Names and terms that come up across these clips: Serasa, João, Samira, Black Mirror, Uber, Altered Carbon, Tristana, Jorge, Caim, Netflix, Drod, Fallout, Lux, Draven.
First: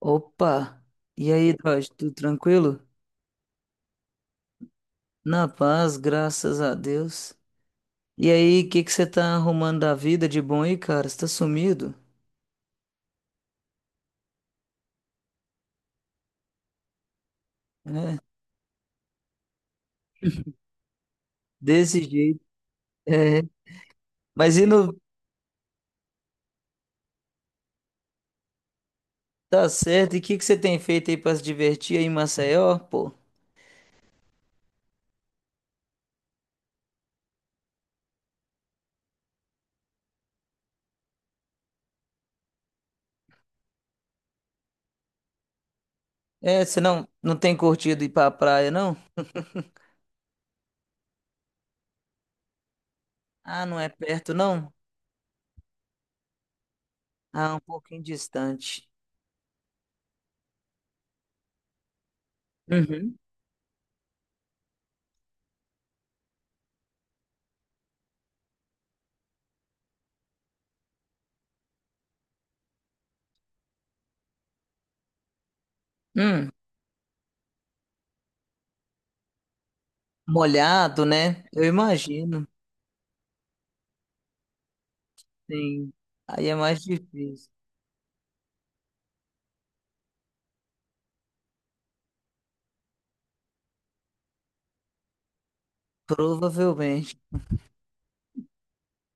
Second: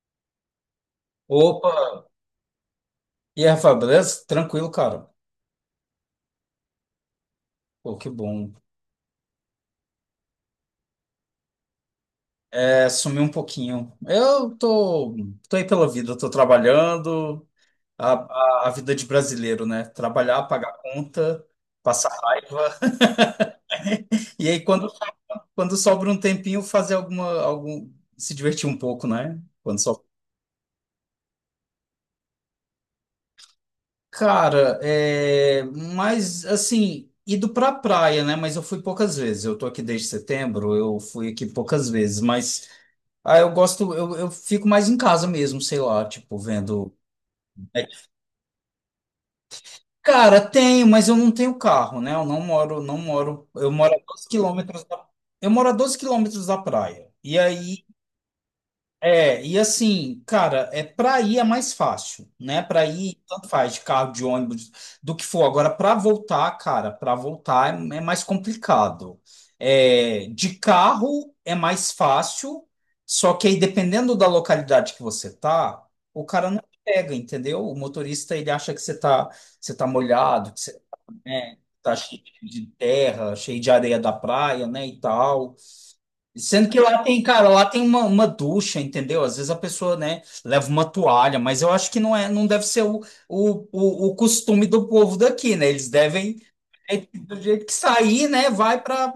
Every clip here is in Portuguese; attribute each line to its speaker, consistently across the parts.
Speaker 1: Opa! E aí,
Speaker 2: Opa!
Speaker 1: Jorge, tudo tranquilo?
Speaker 2: E aí, Rafael, beleza? Tranquilo, cara.
Speaker 1: Na paz, graças a Deus.
Speaker 2: Pô, que
Speaker 1: E
Speaker 2: bom.
Speaker 1: aí, o que que você tá arrumando da vida de bom aí, cara? Você tá sumido?
Speaker 2: É, sumi um pouquinho. Eu tô aí pela vida, eu tô trabalhando, a,
Speaker 1: É,
Speaker 2: a vida de brasileiro, né? Trabalhar, pagar conta,
Speaker 1: desse
Speaker 2: passar
Speaker 1: jeito.
Speaker 2: raiva.
Speaker 1: É.
Speaker 2: E
Speaker 1: Mas
Speaker 2: aí,
Speaker 1: e
Speaker 2: quando,
Speaker 1: não
Speaker 2: quando sobra um tempinho, se divertir um pouco, né?
Speaker 1: tá
Speaker 2: Quando sobra.
Speaker 1: certo? E o que que você tem feito aí pra se divertir aí em Maceió, pô?
Speaker 2: Cara, é, mas assim, ido pra praia, né? Mas eu fui poucas vezes. Eu tô aqui desde setembro, eu fui aqui poucas vezes, mas. Ah, eu gosto, eu fico mais em casa mesmo, sei lá, tipo,
Speaker 1: É, você
Speaker 2: vendo.
Speaker 1: não tem curtido ir pra praia, não?
Speaker 2: Cara, tenho, mas eu não tenho carro, né? Eu não moro, não moro.
Speaker 1: Ah,
Speaker 2: Eu
Speaker 1: não é
Speaker 2: moro a 12
Speaker 1: perto, não?
Speaker 2: quilômetros da, Eu moro a 12 quilômetros da praia. E
Speaker 1: Ah, um
Speaker 2: aí
Speaker 1: pouquinho distante.
Speaker 2: é, e assim, cara, é para ir é mais fácil, né? Para
Speaker 1: Uhum.
Speaker 2: ir, tanto faz, de carro, de ônibus, do que for. Agora, para voltar, cara, para voltar é mais complicado. É, de carro é mais fácil, só que aí dependendo da localidade que você tá, o
Speaker 1: Hum,
Speaker 2: cara não pega, entendeu? O motorista ele acha que você tá molhado, que você,
Speaker 1: molhado, né?
Speaker 2: né,
Speaker 1: Eu
Speaker 2: tá cheio
Speaker 1: imagino.
Speaker 2: de terra, cheio de areia da praia, né, e tal.
Speaker 1: Sim. Aí é
Speaker 2: Sendo que
Speaker 1: mais
Speaker 2: lá tem, cara,
Speaker 1: difícil.
Speaker 2: lá tem uma ducha, entendeu? Às vezes a pessoa, né, leva uma toalha, mas eu acho que não é, não deve ser o costume do povo daqui, né? Eles devem, é,
Speaker 1: Provavelmente.
Speaker 2: do jeito que sair, né, vai para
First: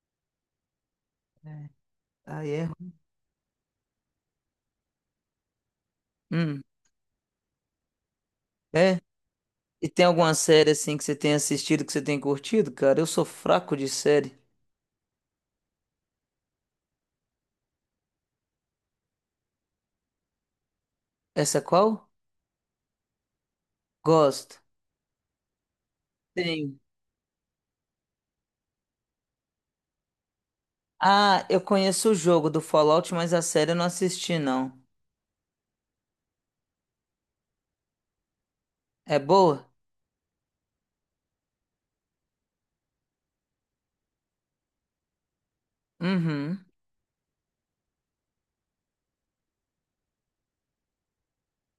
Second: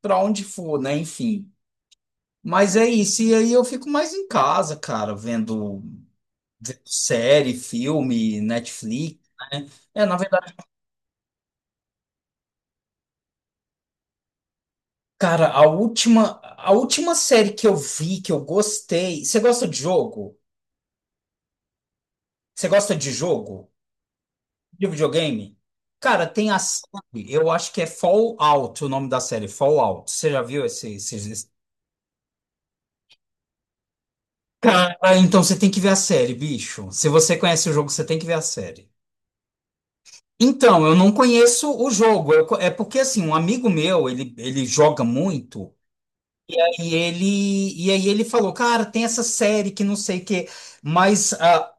Speaker 2: para onde for, né? Enfim.
Speaker 1: É. Aí é.
Speaker 2: Mas é isso, e aí eu fico mais em casa, cara, vendo,
Speaker 1: Hum,
Speaker 2: vendo série, filme,
Speaker 1: é?
Speaker 2: Netflix, né?
Speaker 1: E tem
Speaker 2: É, na
Speaker 1: alguma
Speaker 2: verdade,
Speaker 1: série assim que você tem assistido que você tem curtido, cara? Eu sou fraco de série.
Speaker 2: cara, a última série que eu vi, que eu gostei. Você gosta de jogo?
Speaker 1: Essa qual?
Speaker 2: Você gosta de jogo?
Speaker 1: Gosto.
Speaker 2: De videogame? Cara, tem a
Speaker 1: Tenho.
Speaker 2: série, eu acho que é Fallout o nome da série, Fallout. Você já viu esse, esses-
Speaker 1: Ah,
Speaker 2: esse-
Speaker 1: eu conheço o jogo do Fallout, mas a série eu não assisti, não.
Speaker 2: Cara, então você tem que ver a série, bicho. Se você conhece o jogo, você tem que ver a série.
Speaker 1: É boa?
Speaker 2: Então, eu não conheço o jogo. É porque, assim, um amigo meu, ele joga muito.
Speaker 1: Uhum.
Speaker 2: E ele, e aí ele falou, cara, tem essa série que não sei o quê. Mas ah,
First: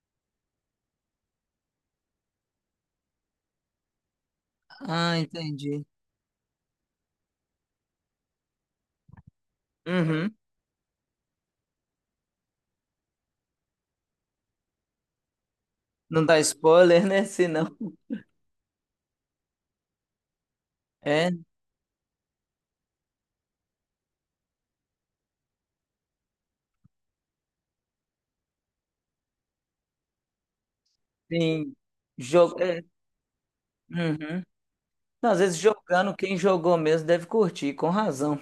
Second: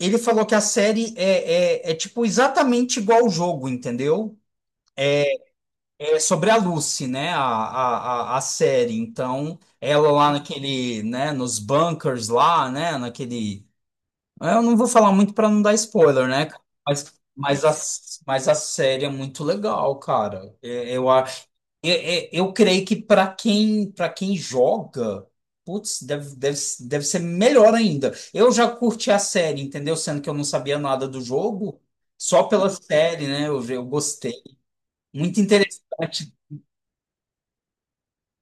Speaker 2: ele falou que a série é tipo, exatamente igual ao jogo, entendeu?
Speaker 1: Ah, entendi.
Speaker 2: É sobre a Lucy, né? A série. Então, ela lá
Speaker 1: Uhum.
Speaker 2: naquele, né? Nos bunkers lá, né? Naquele. Eu não vou falar muito para não dar
Speaker 1: Não
Speaker 2: spoiler,
Speaker 1: dá
Speaker 2: né, cara?
Speaker 1: spoiler,
Speaker 2: Mas,
Speaker 1: né? Se
Speaker 2: mas,
Speaker 1: não.
Speaker 2: a, mas a série é muito legal, cara. É, Eu, a-
Speaker 1: É,
Speaker 2: é- é- eu, creio que para quem joga, putz, deve ser melhor ainda. Eu já curti a série, entendeu? Sendo que eu não sabia nada do
Speaker 1: sim.
Speaker 2: jogo, só
Speaker 1: Jogo.
Speaker 2: pela
Speaker 1: É.
Speaker 2: série, né? Eu gostei.
Speaker 1: Uhum. Não, às
Speaker 2: Muito
Speaker 1: vezes jogando,
Speaker 2: interessante.
Speaker 1: quem jogou mesmo deve curtir, com razão.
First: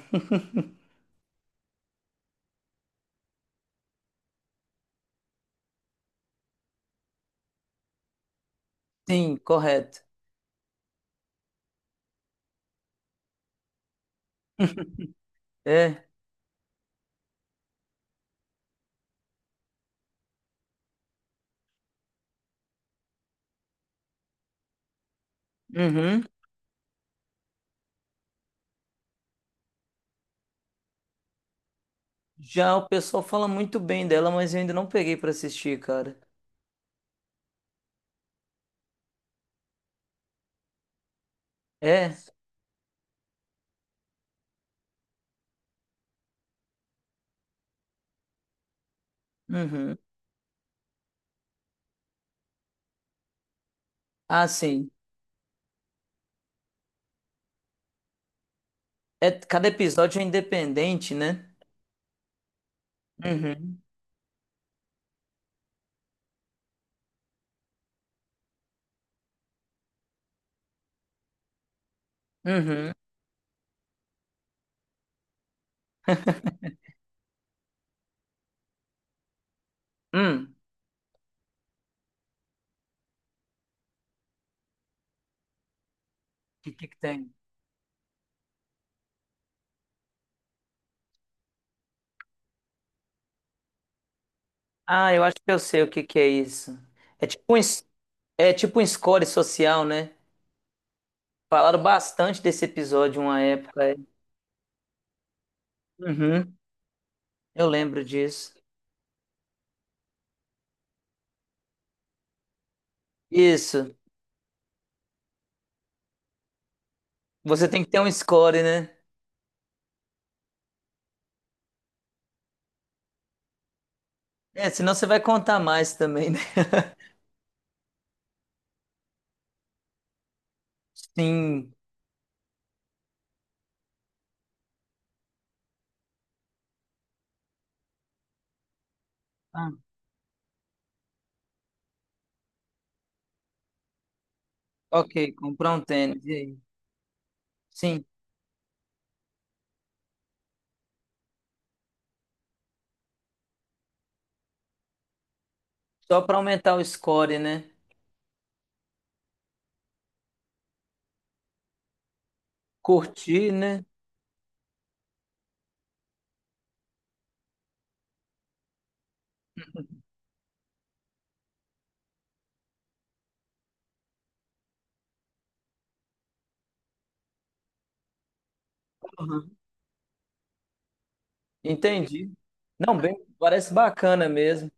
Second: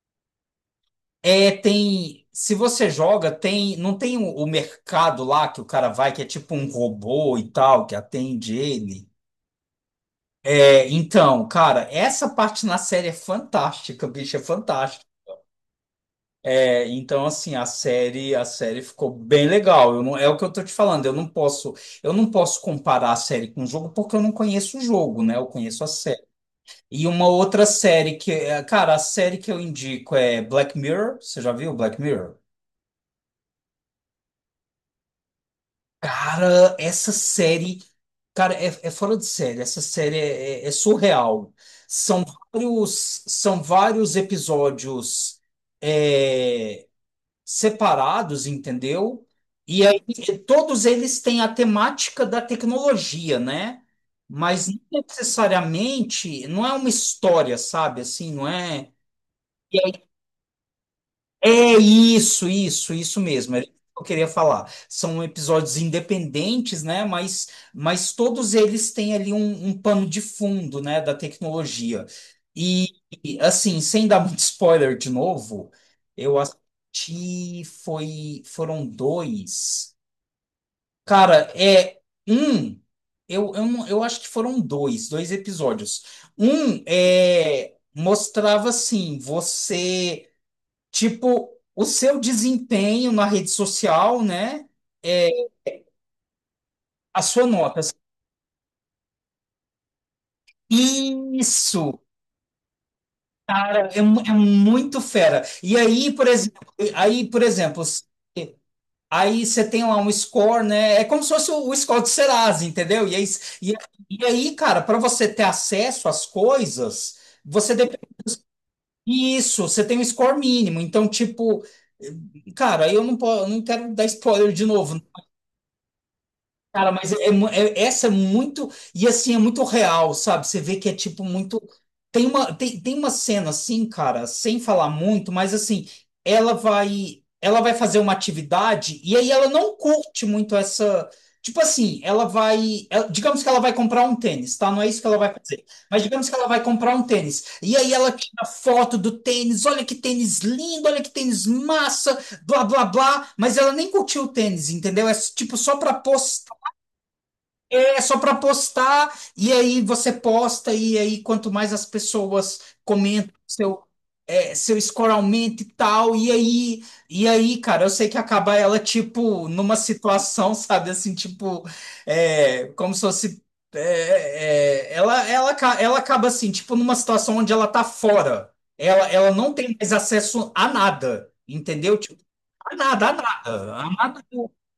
Speaker 2: É, tem. Se você joga, tem. Não tem o mercado lá que o cara vai, que é tipo um robô e tal, que atende ele.
Speaker 1: Sim, correto.
Speaker 2: É, então, cara, essa parte na série é fantástica, bicho, é fantástico.
Speaker 1: É.
Speaker 2: É, então, assim, a série ficou bem legal. Eu não, é o que eu tô te falando. Eu não posso comparar a série com o jogo porque eu não conheço o jogo, né? Eu conheço a
Speaker 1: Uhum.
Speaker 2: série. E uma outra série que, é, cara, a série que eu indico é Black Mirror. Você já viu Black Mirror?
Speaker 1: Já o pessoal fala muito bem dela, mas eu ainda não peguei pra assistir, cara.
Speaker 2: Cara, essa série, cara, é fora de série. Essa série é surreal.
Speaker 1: É?
Speaker 2: São são vários episódios, é, separados, entendeu? E
Speaker 1: Uhum.
Speaker 2: aí todos eles têm a temática da tecnologia, né?
Speaker 1: Ah,
Speaker 2: Mas não
Speaker 1: sim.
Speaker 2: necessariamente, não é uma história, sabe? Assim, não é.
Speaker 1: É, cada episódio é independente, né?
Speaker 2: É isso, isso, isso mesmo. Era isso
Speaker 1: Uhum.
Speaker 2: que eu queria falar. São episódios independentes, né? Mas todos eles têm ali um pano de fundo, né? Da tecnologia. E,
Speaker 1: Uhum.
Speaker 2: e assim, sem dar muito spoiler de novo, eu assisti, foi, foram dois.
Speaker 1: Hum.
Speaker 2: Cara, é um. Eu, não- eu acho que foram dois episódios.
Speaker 1: O que
Speaker 2: Um
Speaker 1: que que tem?
Speaker 2: é, mostrava assim, você. Tipo, o seu desempenho na rede social, né?
Speaker 1: Ah, eu
Speaker 2: É
Speaker 1: acho que eu sei o que que é isso.
Speaker 2: a
Speaker 1: É tipo
Speaker 2: sua
Speaker 1: um,
Speaker 2: nota.
Speaker 1: é tipo um score social, né? Falaram
Speaker 2: Isso,
Speaker 1: bastante desse episódio uma
Speaker 2: cara,
Speaker 1: época. É.
Speaker 2: é muito fera. E aí, por
Speaker 1: Uhum.
Speaker 2: exemplo, aí, por
Speaker 1: Eu
Speaker 2: exemplo,
Speaker 1: lembro
Speaker 2: se-
Speaker 1: disso.
Speaker 2: aí você tem lá um score, né? É como se fosse o score do Serasa, entendeu? E,
Speaker 1: Isso.
Speaker 2: e aí, cara, para você ter acesso às coisas,
Speaker 1: Você
Speaker 2: você
Speaker 1: tem que
Speaker 2: depende,
Speaker 1: ter um score, né?
Speaker 2: isso, você tem um score mínimo. Então, tipo, cara, aí eu não, po- eu não quero dar spoiler de
Speaker 1: É, senão
Speaker 2: novo.
Speaker 1: você vai contar mais também, né?
Speaker 2: Cara, essa é muito. E assim, é muito real, sabe? Você vê que é tipo muito.
Speaker 1: Sim.
Speaker 2: Tem uma cena assim, cara, sem falar muito, mas assim, Ela vai fazer uma atividade e aí ela
Speaker 1: Ah.
Speaker 2: não curte muito essa. Tipo assim, digamos que ela vai comprar um tênis, tá? Não é isso que ela
Speaker 1: Ok,
Speaker 2: vai fazer.
Speaker 1: comprar um
Speaker 2: Mas
Speaker 1: tênis.
Speaker 2: digamos
Speaker 1: E
Speaker 2: que ela
Speaker 1: aí?
Speaker 2: vai comprar um tênis. E aí
Speaker 1: Sim,
Speaker 2: ela tira foto do tênis, olha que tênis lindo, olha que tênis massa, blá blá blá, mas ela nem curtiu o tênis, entendeu? É tipo só para,
Speaker 1: só para aumentar o score, né?
Speaker 2: é só para postar, e aí você posta, e aí quanto mais as pessoas comentam
Speaker 1: Curtir, né?
Speaker 2: seu score aumenta e tal. E aí, cara, eu sei que acaba ela, tipo, numa situação, sabe, assim, tipo, é, como se fosse, ela acaba assim, tipo, numa situação onde ela tá fora. Ela não
Speaker 1: Aham.
Speaker 2: tem mais acesso a nada, entendeu? Tipo,
Speaker 1: Entendi.
Speaker 2: a
Speaker 1: Não,
Speaker 2: nada, a
Speaker 1: bem, parece
Speaker 2: nada, a nada.
Speaker 1: bacana mesmo.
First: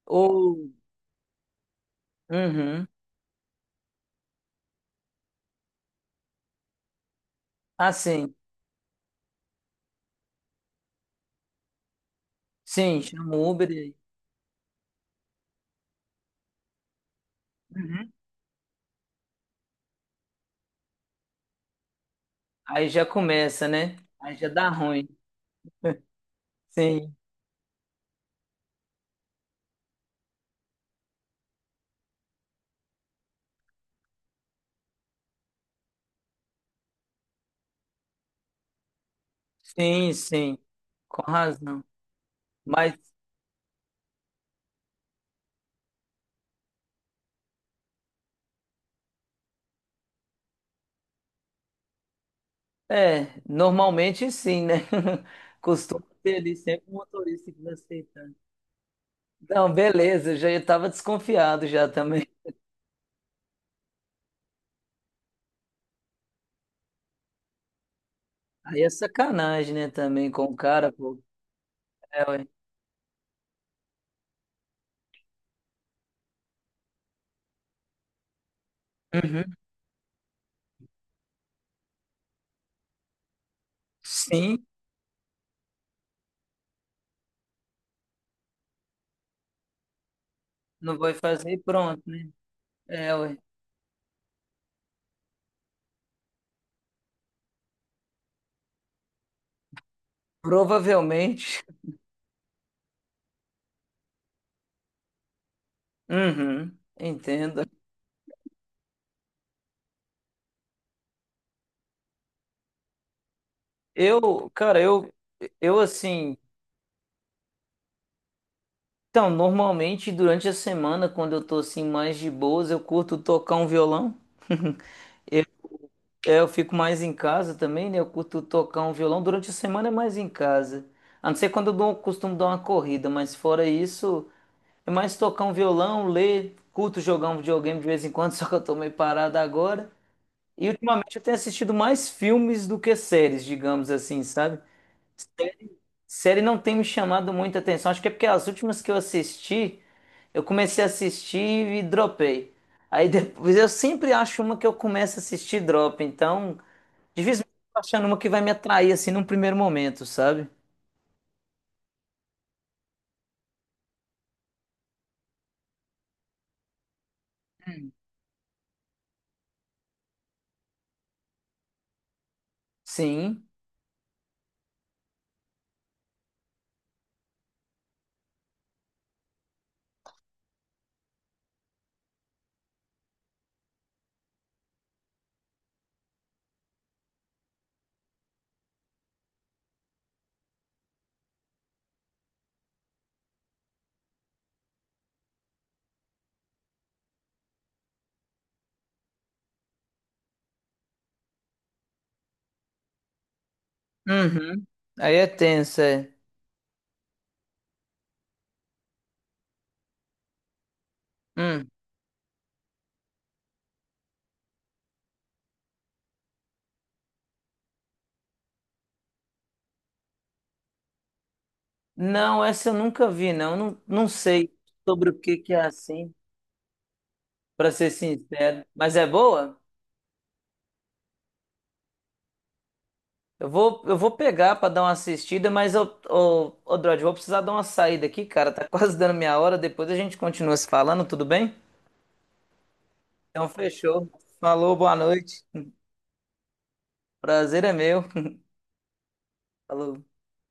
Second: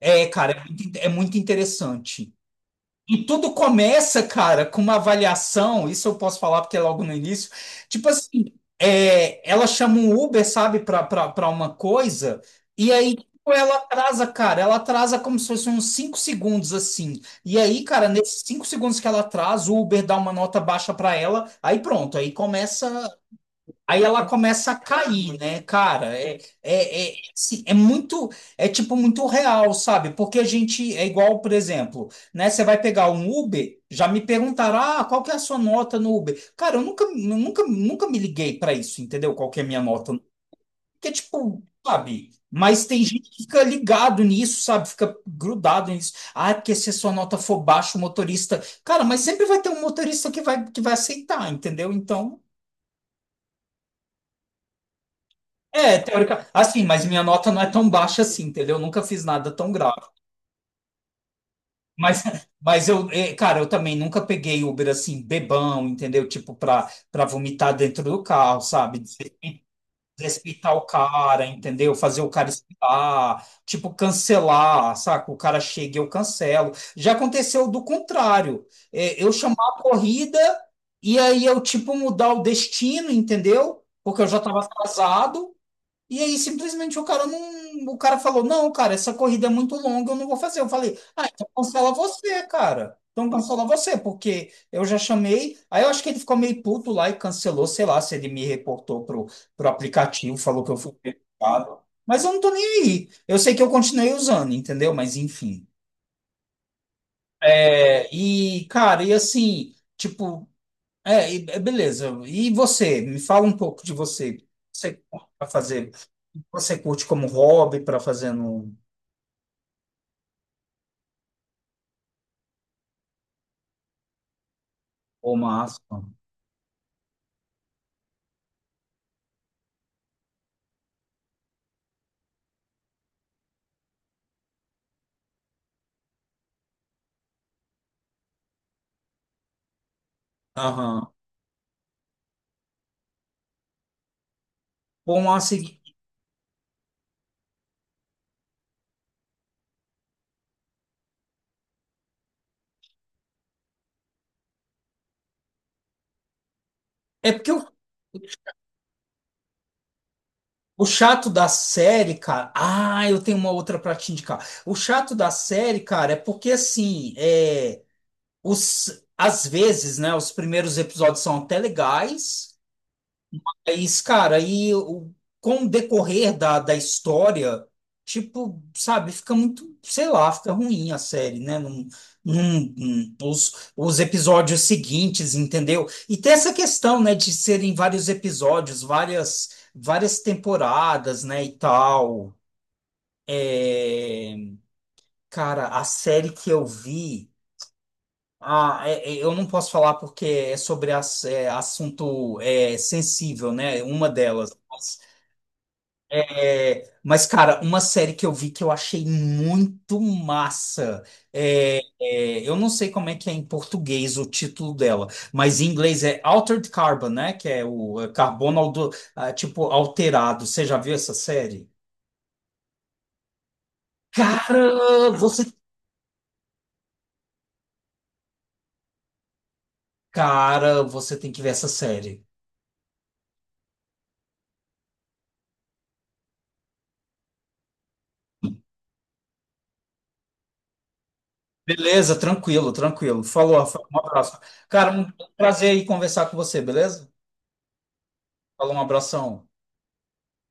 Speaker 2: É, cara, é
Speaker 1: Ou,
Speaker 2: muito, in- é muito interessante.
Speaker 1: uhum.
Speaker 2: E tudo começa, cara, com uma avaliação. Isso eu posso falar porque é logo no início. Tipo
Speaker 1: Assim,
Speaker 2: assim, é, ela chama um Uber, sabe, pra uma coisa, e
Speaker 1: sim, sim,
Speaker 2: aí tipo,
Speaker 1: chama o Uber
Speaker 2: ela
Speaker 1: e aí.
Speaker 2: atrasa, cara. Ela atrasa como se fosse uns 5 segundos, assim. E aí, cara,
Speaker 1: Uhum.
Speaker 2: nesses 5 segundos que ela atrasa, o Uber dá uma nota baixa pra ela, aí pronto, aí
Speaker 1: Aí já
Speaker 2: começa.
Speaker 1: começa, né?
Speaker 2: Aí ela
Speaker 1: Aí já dá
Speaker 2: começa a
Speaker 1: ruim.
Speaker 2: cair, né, cara?
Speaker 1: Sim,
Speaker 2: Assim, é muito, é tipo muito real, sabe? Porque a gente é igual, por exemplo, né? Você vai pegar um Uber, já me perguntaram, ah, qual que é a sua nota no Uber? Cara, eu nunca, nunca, nunca me liguei pra isso, entendeu? Qual que é a minha
Speaker 1: sim,
Speaker 2: nota?
Speaker 1: sim,
Speaker 2: Porque,
Speaker 1: com
Speaker 2: tipo,
Speaker 1: razão.
Speaker 2: sabe? Mas
Speaker 1: Mas,
Speaker 2: tem gente que fica ligado nisso, sabe? Fica grudado nisso. Ah, porque se a sua nota for baixa, o motorista. Cara, mas sempre vai ter um motorista que vai aceitar, entendeu? Então.
Speaker 1: é, normalmente sim, né?
Speaker 2: É,
Speaker 1: Costuma ter
Speaker 2: teórica.
Speaker 1: ali sempre
Speaker 2: Assim,
Speaker 1: um
Speaker 2: mas minha
Speaker 1: motorista
Speaker 2: nota não
Speaker 1: que
Speaker 2: é
Speaker 1: vai
Speaker 2: tão baixa
Speaker 1: aceitar.
Speaker 2: assim, entendeu? Eu nunca fiz nada
Speaker 1: Não,
Speaker 2: tão grave.
Speaker 1: beleza, eu já estava desconfiado já
Speaker 2: Mas
Speaker 1: também.
Speaker 2: mas eu, cara, eu também nunca peguei Uber assim, bebão, entendeu? Tipo, pra vomitar dentro do carro,
Speaker 1: Aí é
Speaker 2: sabe?
Speaker 1: sacanagem, né, também com o
Speaker 2: Desrespeitar o
Speaker 1: cara, pô.
Speaker 2: cara, entendeu? Fazer
Speaker 1: É,
Speaker 2: o
Speaker 1: ué.
Speaker 2: cara esperar, tipo, cancelar, saca? O cara chega e eu cancelo. Já aconteceu do contrário. Eu
Speaker 1: Uhum.
Speaker 2: chamar a corrida e aí eu, tipo, mudar o destino, entendeu? Porque eu já tava
Speaker 1: Sim,
Speaker 2: atrasado. E aí, simplesmente o cara não. O cara falou: não, cara, essa corrida é muito longa, eu não vou fazer. Eu
Speaker 1: não
Speaker 2: falei:
Speaker 1: vai
Speaker 2: ah, então
Speaker 1: fazer e
Speaker 2: cancela
Speaker 1: pronto, né?
Speaker 2: você, cara.
Speaker 1: É,
Speaker 2: Então
Speaker 1: ué.
Speaker 2: cancela você, porque eu já chamei. Aí eu acho que ele ficou meio puto lá e cancelou, sei lá, se ele me reportou pro, pro aplicativo, falou que eu fui
Speaker 1: Provavelmente.
Speaker 2: prejudicado. Mas eu não tô nem aí. Eu sei que eu continuei usando, entendeu? Mas enfim.
Speaker 1: Uhum, entendo.
Speaker 2: É, e, cara, e assim, tipo. É, e, é, beleza. E você? Me fala um pouco de você.
Speaker 1: Eu, cara,
Speaker 2: Você
Speaker 1: eu,
Speaker 2: para
Speaker 1: eu
Speaker 2: fazer?
Speaker 1: assim.
Speaker 2: Você curte como hobby para fazer no...
Speaker 1: Então, normalmente durante a semana, quando eu tô assim mais de boas, eu curto tocar um violão.
Speaker 2: Pô,
Speaker 1: Eu,
Speaker 2: massa.
Speaker 1: é, eu fico mais em casa também, né? Eu curto tocar um violão. Durante a semana é mais em casa. A não ser quando eu dou, costumo dar uma corrida, mas fora isso. É mais tocar um violão, ler, curto jogar um videogame de vez em quando, só que eu tô meio parado agora. E
Speaker 2: Aham.
Speaker 1: ultimamente eu tenho assistido mais filmes do que séries, digamos assim, sabe?
Speaker 2: Bom, massa. E-
Speaker 1: Série não tem me chamado muita atenção. Acho que é porque as últimas que eu assisti, eu comecei a assistir e dropei. Aí depois eu sempre acho uma que eu começo a assistir e drop. Então,
Speaker 2: É
Speaker 1: dificilmente
Speaker 2: porque
Speaker 1: eu tô achando uma que vai me atrair assim num primeiro momento, sabe?
Speaker 2: o chato da série, cara. Ah, eu tenho uma outra pra te indicar. O chato da série, cara, é porque assim, é,
Speaker 1: Hum.
Speaker 2: os às vezes, né, os primeiros episódios são até legais.
Speaker 1: Sim.
Speaker 2: É isso, cara, aí o, com o decorrer da história, tipo, sabe, fica muito, sei lá, fica ruim a série, né? Os episódios seguintes, entendeu? E tem essa questão, né, de serem vários episódios, várias temporadas, né, e tal. É, cara, a série que eu vi. Eu não posso falar porque é sobre é, assunto é, sensível, né? Uma delas.
Speaker 1: Uhum. Aí é tenso, é.
Speaker 2: É, mas, cara, uma série que eu vi que eu achei muito massa.
Speaker 1: Hum.
Speaker 2: Eu não sei como é que é em português o título dela, mas em inglês é Altered Carbon, né? Que é o é, carbono, ah, tipo, alterado. Você já viu essa série?
Speaker 1: Não, essa eu nunca vi, não. Não sei sobre
Speaker 2: Cara,
Speaker 1: o que
Speaker 2: você.
Speaker 1: que é assim, para ser sincero. Mas é boa?
Speaker 2: Cara, você tem que ver essa série.
Speaker 1: Eu vou pegar para dar uma assistida, mas eu, Drod, vou precisar dar uma saída aqui, cara. Tá quase dando minha hora. Depois a gente continua se falando, tudo bem?
Speaker 2: Beleza, tranquilo, tranquilo.
Speaker 1: Então
Speaker 2: Falou, Rafael, um
Speaker 1: fechou.
Speaker 2: abraço.
Speaker 1: Falou,
Speaker 2: Cara,
Speaker 1: boa
Speaker 2: um
Speaker 1: noite.
Speaker 2: prazer aí conversar com você, beleza?
Speaker 1: Prazer é meu.
Speaker 2: Falou, um abração.
Speaker 1: Falou.